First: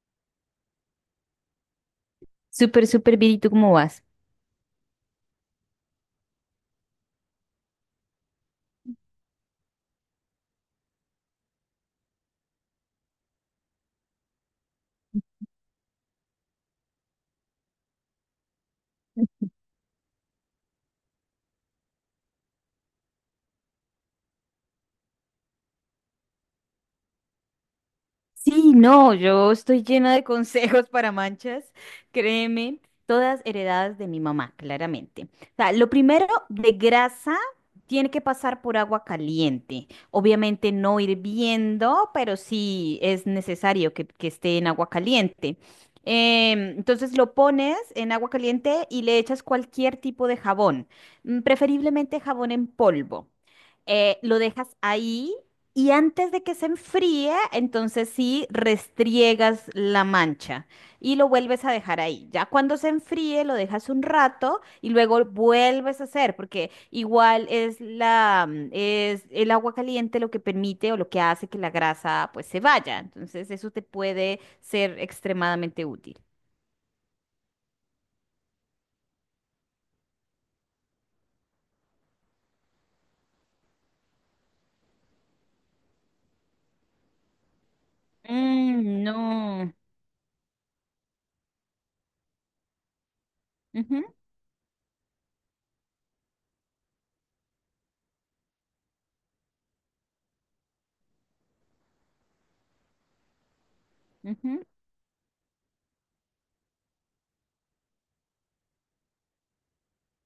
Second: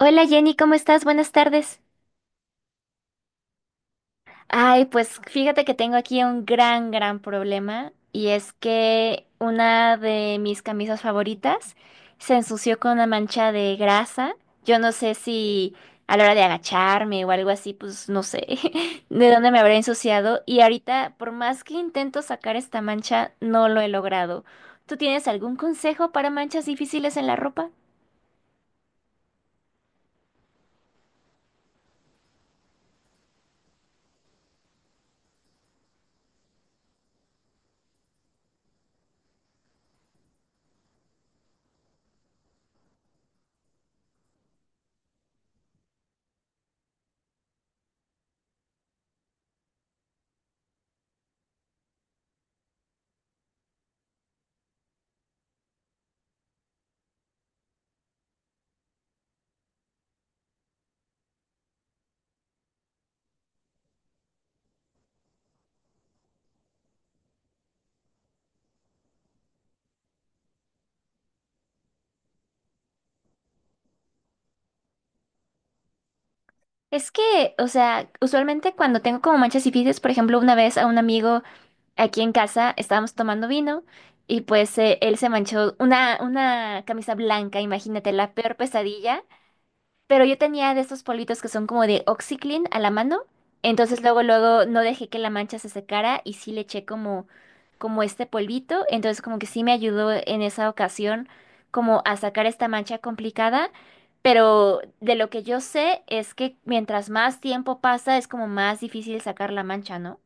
Hola Jenny, ¿cómo estás? Buenas tardes. Súper, súper bien. ¿Y tú cómo vas? Ay, pues fíjate que tengo aquí un gran, gran problema y es que una de mis camisas favoritas se ensució con una mancha de grasa. Yo no sé si a la hora de agacharme o algo así, pues no sé de dónde me habré ensuciado y ahorita por más que intento sacar esta mancha, no lo he logrado. ¿Tú tienes algún consejo para manchas difíciles en la ropa? Sí, no, yo estoy llena de consejos para manchas, créeme, todas heredadas de mi mamá, claramente. O sea, lo primero, de grasa, tiene que pasar por agua caliente. Obviamente no hirviendo, pero sí es necesario que esté en agua caliente. Entonces lo pones en agua caliente y le echas cualquier tipo de jabón, preferiblemente jabón en polvo. Lo dejas ahí. Y antes de que se enfríe, entonces sí restriegas la mancha y lo vuelves a dejar ahí. Ya cuando se enfríe, lo dejas un rato y luego vuelves a hacer, porque igual es el agua caliente lo que permite o lo que hace que la grasa pues se vaya. Entonces eso te puede ser extremadamente útil. Es que, o sea, usualmente cuando tengo como manchas y fides, por ejemplo, una vez a un amigo aquí en casa estábamos tomando vino y pues él se manchó una camisa blanca, imagínate, la peor Mm, pesadilla. no. Pero yo tenía de estos politos que son como de OxiClean a la mano. Entonces Ujú, luego, luego no dejé que la mancha se secara y sí le eché como, como este polvito. Entonces como que sí me ayudó en esa ocasión como a sacar esta mancha complicada. ujú. Pero de lo que yo sé es que mientras más tiempo pasa es como más difícil sacar la mancha, ¿no?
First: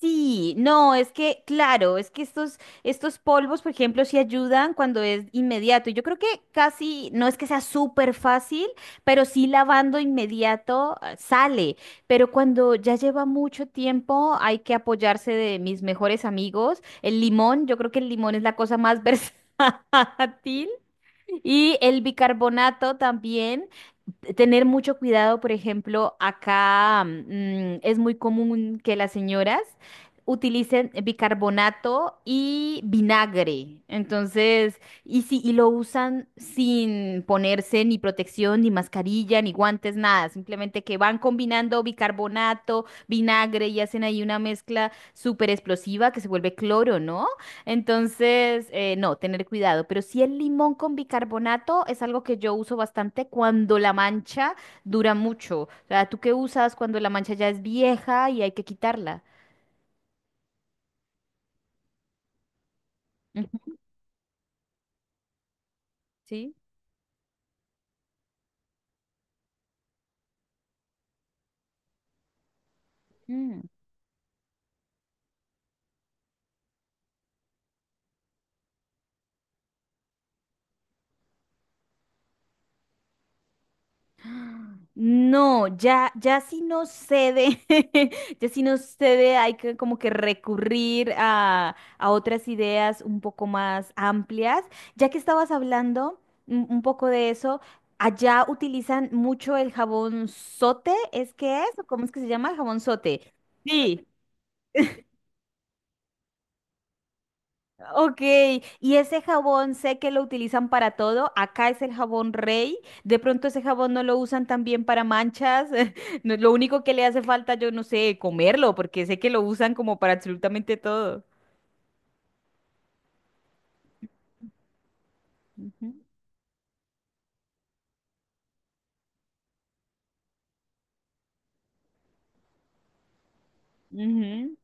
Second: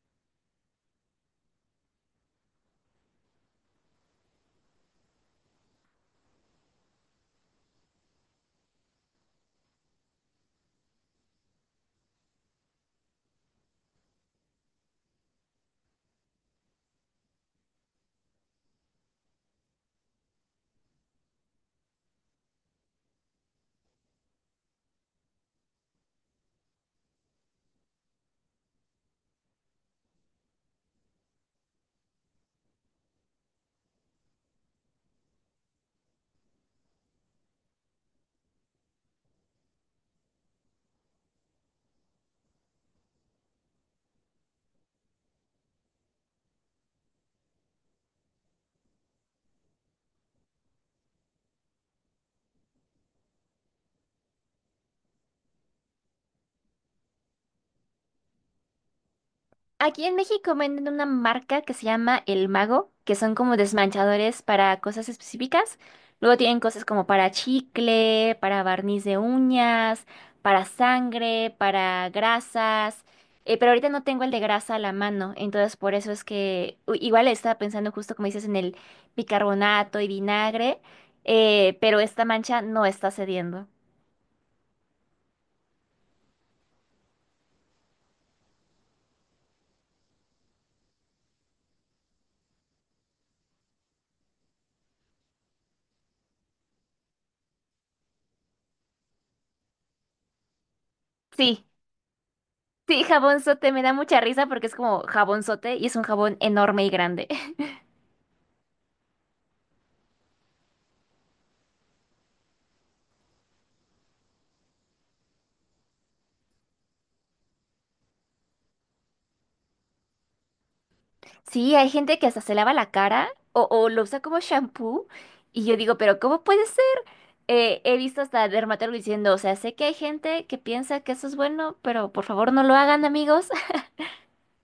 Sí, no, es que, claro, es que estos polvos, por ejemplo, sí ayudan cuando es inmediato. Yo creo que casi, no es que sea súper fácil, pero sí lavando inmediato sale. Pero cuando ya lleva mucho tiempo, hay que apoyarse de mis mejores amigos. El limón, yo creo que el limón es la cosa más versátil. Y el bicarbonato también. Tener mucho cuidado, por ejemplo, acá es muy común que las señoras utilicen bicarbonato y vinagre. Entonces, lo usan sin ponerse ni protección, ni mascarilla, ni guantes, nada, simplemente que van combinando bicarbonato, vinagre y hacen ahí una mezcla súper explosiva que se vuelve cloro, ¿no? Entonces, no, tener cuidado. Pero sí, el limón con bicarbonato es algo que yo uso bastante cuando la mancha dura mucho. O sea, ¿tú qué usas cuando la mancha ya es vieja y hay que quitarla? Aquí en México venden una marca que se llama El Mago, que son como Ujú. desmanchadores para cosas específicas. Luego ¿Sí? tienen cosas como para chicle, para barniz de uñas, para sangre, para grasas. Pero ahorita no tengo el de grasa a la mano, entonces por eso es que u- igual estaba pensando justo como dices en el bicarbonato y vinagre, pero esta mancha no está cediendo. No, ya, ya si no cede, ya si no cede, hay que como que recurrir a otras ideas un poco más amplias. Ya que estabas hablando un poco de eso, allá utilizan mucho el jabón sote, ¿es que Sí, es? ¿O cómo es que se llama el jabón sí, sote? jabonzote, me da Sí. mucha risa porque es como jabonzote y es un jabón enorme y grande. Ok, y ese jabón sé que lo utilizan para todo. Acá es el jabón Rey. De pronto ese jabón no lo usan también para manchas. No, lo único que le hace falta, yo no sé, comerlo, porque sé que lo usan como para absolutamente todo. Sí, hay gente que hasta se lava la cara o lo usa como shampoo. Y yo Ujú, digo, pero ¿cómo puede ser? He visto hasta dermatólogos diciendo, o sea, sé que hay gente que piensa que eso es bueno, pero por favor no lo hagan, amigos. ujú.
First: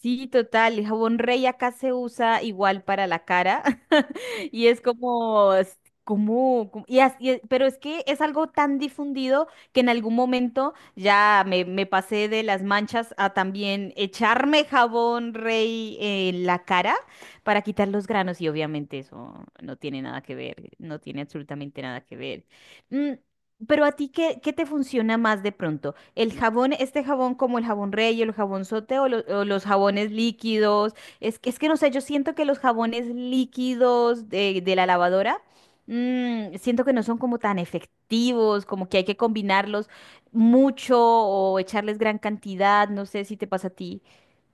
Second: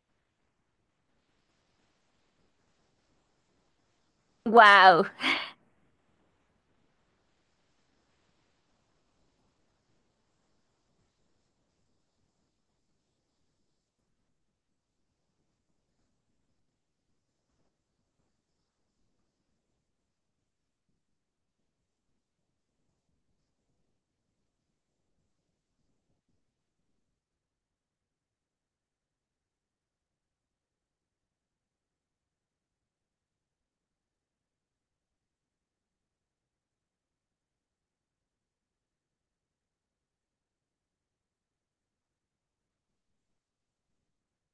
Sí, total, el jabón Rey acá se usa igual para la cara y es Wow. Pero es que es algo tan difundido que en algún momento ya me pasé de las manchas a también echarme jabón Rey en la cara para quitar los granos y obviamente eso no tiene nada que ver, no tiene absolutamente nada que ver. Mm, pero a ti, ¿qué te funciona más de pronto? ¿El jabón, este jabón como el jabón Rey, el jabón sote o, o los jabones líquidos? Es que no sé, yo siento que los jabones líquidos de la lavadora, siento que no son como tan efectivos, como que hay que combinarlos mucho o echarles gran cantidad, no sé si te pasa a ti.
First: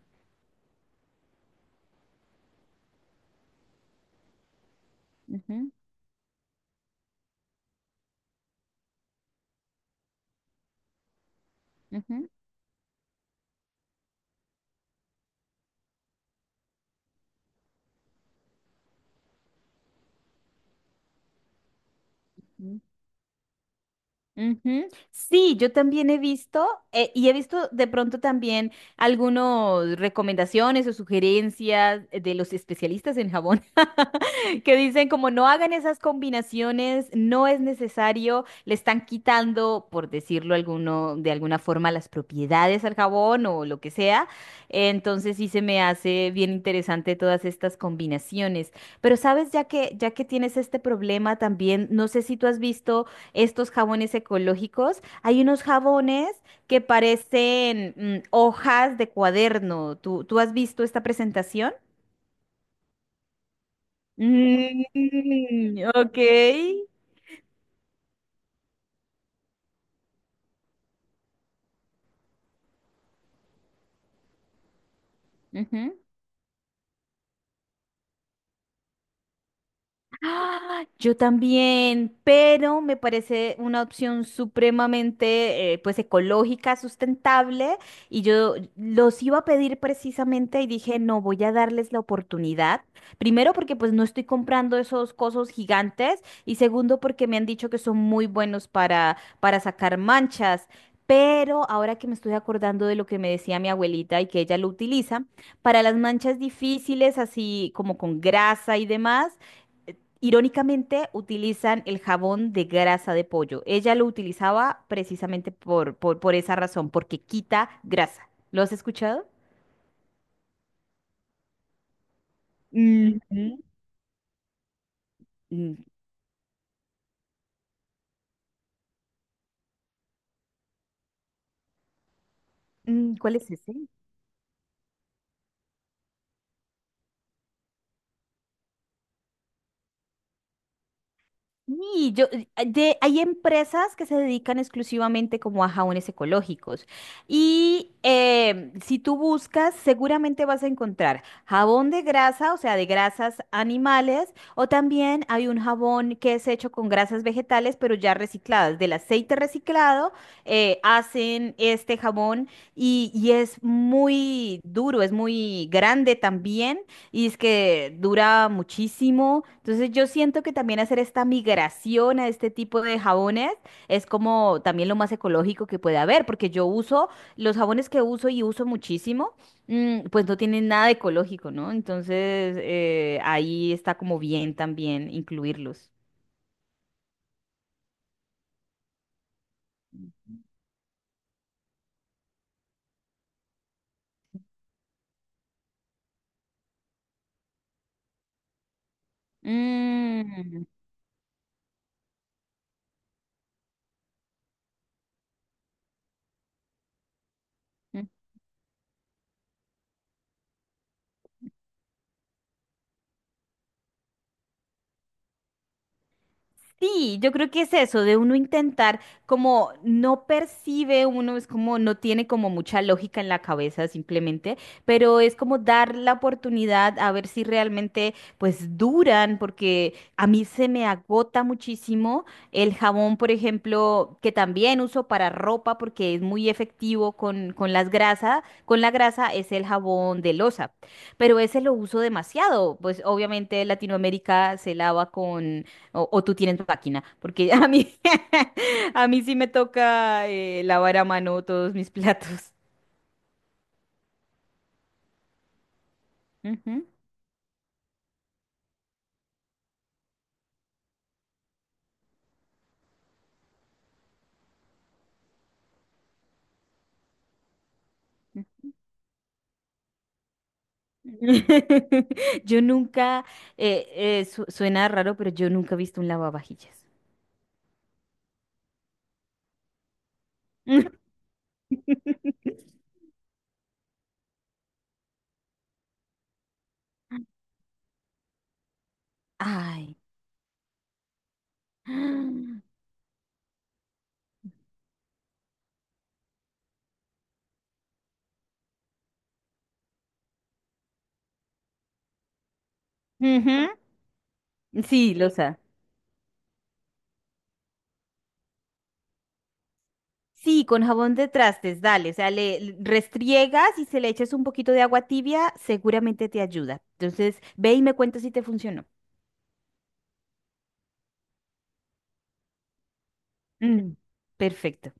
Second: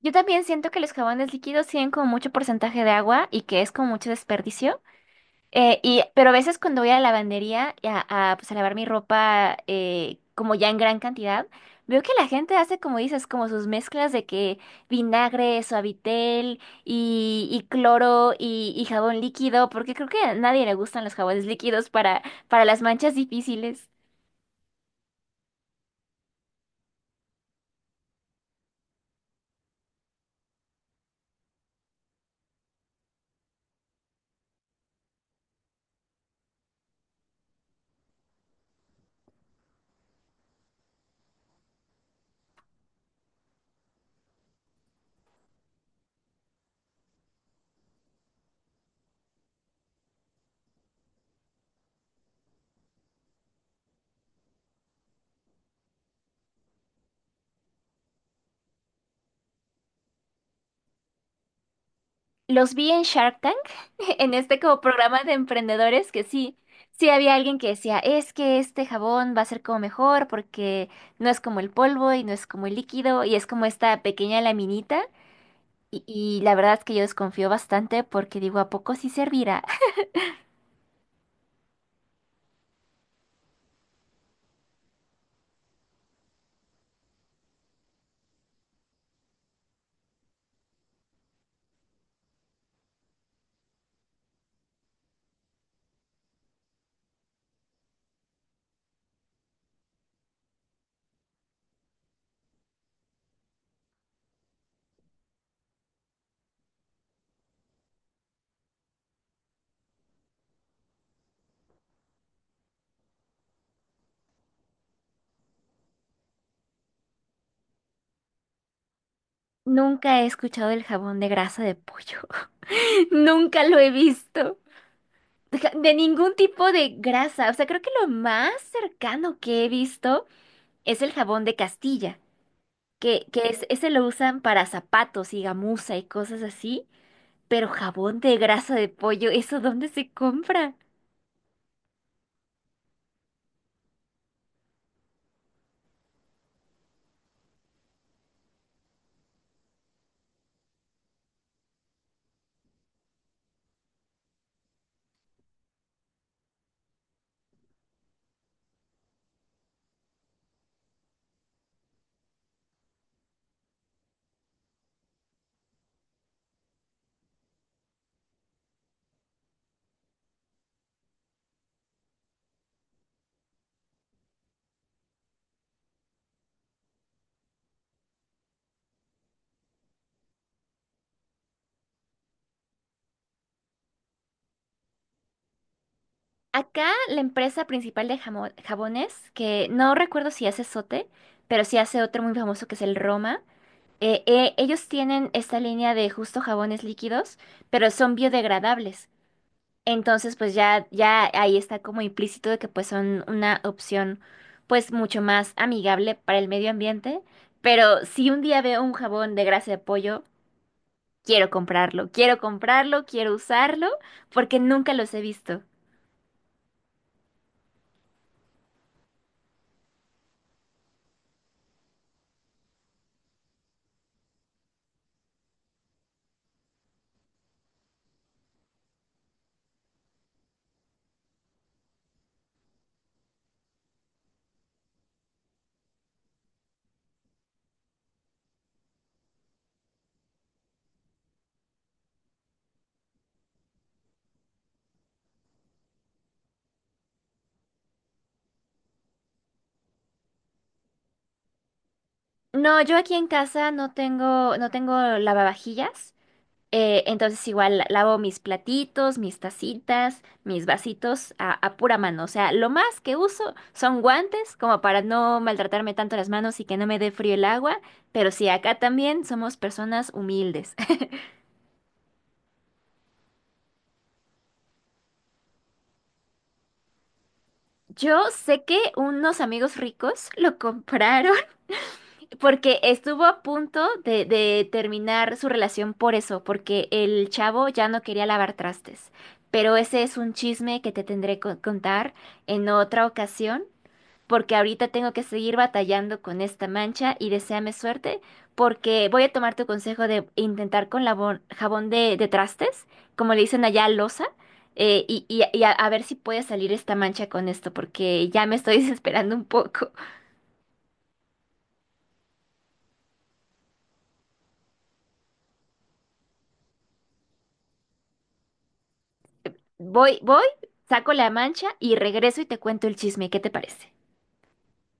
Yo también siento que los jabones líquidos tienen como mucho porcentaje de agua y que es como mucho desperdicio. Ujú, Pero a veces cuando voy a la lavandería y pues, a lavar mi ropa como ya en gran cantidad, veo que la gente hace como dices, como sus mezclas de que vinagre, suavitel y cloro y jabón líquido, porque creo que a nadie le gustan los jabones líquidos para ujú. las manchas difíciles. Ujú. Sí, yo también he visto y he visto de pronto también algunas recomendaciones o sugerencias de los especialistas en jabón que dicen como no hagan esas combinaciones, no es necesario, le están quitando, por decirlo alguno, de alguna forma, las propiedades al jabón o lo que sea. Entonces sí se me hace bien interesante todas estas combinaciones. Pero sabes, ya que tienes este problema también, no sé si tú has visto estos jabones ecológicos. Hay unos jabones que parecen hojas de cuaderno. ¿Tú, tú has visto esta presentación? Los vi en Shark Tank, en este como programa de Mm, emprendedores ok. que sí, sí había alguien que decía, es que este jabón va a ser como mejor porque no es como el polvo y no es como el líquido y es como esta pequeña laminita. Ujú. Y la verdad es que yo desconfío bastante porque digo, ¿a poco sí servirá? ¡Ah! Yo también, pero me parece una opción supremamente pues ecológica, sustentable, y yo los iba a pedir precisamente y dije, no, voy a darles la oportunidad. Primero porque pues no estoy comprando esos cosos gigantes, y segundo porque me han dicho que son muy buenos para sacar manchas. Pero ahora que me estoy acordando de lo que me decía mi abuelita y que ella lo utiliza, para las manchas difíciles, así como con grasa y demás, irónicamente, utilizan el jabón de grasa de pollo. Ella lo utilizaba precisamente por esa razón, porque quita grasa. ¿Lo has escuchado? Nunca he escuchado del jabón de grasa de pollo. Ujú. Nunca lo he visto. Deja- Mm, De ningún tipo de grasa. O sea, creo que lo más cercano que he visto es el jabón de Castilla. Que, ¿Cuál que es es- ese? ese lo usan para zapatos y gamuza y cosas así, pero jabón de grasa de pollo, ¿eso dónde se compra? Y yo, hay empresas que se dedican exclusivamente como a jabones ecológicos. Y si tú buscas, seguramente vas a encontrar jabón de grasa, o sea, de grasas animales, o también hay un jabón que es hecho con grasas vegetales, pero ya recicladas. Del aceite reciclado hacen este jabón, y es muy duro, es muy grande también y es que dura muchísimo. Entonces yo siento que también hacer esta migración a este tipo de jabones es como también lo más ecológico que puede haber, porque yo uso los jabones que uso y uso muchísimo, pues no tienen nada ecológico, ¿no? Entonces ahí está como bien también incluirlos. Acá la empresa principal de jamo- jabones, que no recuerdo si hace Sote, pero sí hace otro muy famoso que es el Roma, ellos tienen esta línea de justo jabones líquidos, pero son biodegradables. Entonces, pues Mm. ya, ya ahí está como implícito de que pues son una opción pues mucho más amigable para el medio ambiente. Pero si un día veo un jabón de grasa de pollo, quiero comprarlo, quiero comprarlo, quiero usarlo, porque nunca los he visto. Sí, yo creo que es eso, de uno intentar, como no percibe uno, es como no tiene como mucha lógica en la cabeza simplemente, pero es como dar la oportunidad a ver si realmente pues duran, porque a mí se me agota muchísimo el jabón, por ejemplo, que también uso para ropa porque es muy efectivo con las grasas, con la grasa es el jabón de loza, pero ese lo uso demasiado, pues obviamente Latinoamérica se lava, o tú tienes máquina, porque a mí, a mí sí me toca lavar a mano todos mis platos. No, yo aquí en casa no tengo, no tengo lavavajillas. Ujú. Entonces igual lavo mis platitos, mis tacitas, mis vasitos a, pura mano. O sea, lo más que uso son guantes como para no maltratarme tanto las manos y que no me dé frío el agua. Pero sí, acá también somos personas humildes. Yo nunca, eh, suena raro, pero yo nunca he visto un lavavajillas. Yo sé que unos amigos ricos lo compraron porque estuvo a punto de terminar su relación por eso, porque el chavo ya no quería lavar trastes. Pero Ay. ese es un chisme que te tendré que contar en otra ocasión, porque ahorita tengo que seguir batallando con esta mancha y deséame suerte, porque voy a tomar tu consejo de intentar con labón- jabón de trastes, como le dicen Ujú. allá, loza, Sí, losa. A ver si puede salir esta mancha con esto, porque ya me estoy desesperando un poco. Sí, con jabón de trastes, dale. O sea, le le restriegas y se le echas un poquito de agua tibia, seguramente te ayuda. Entonces, ve y me cuentas si te funcionó. Voy, voy, saco la mancha y regreso y te cuento el chisme, ¿qué te parece? Mm. Perfecto.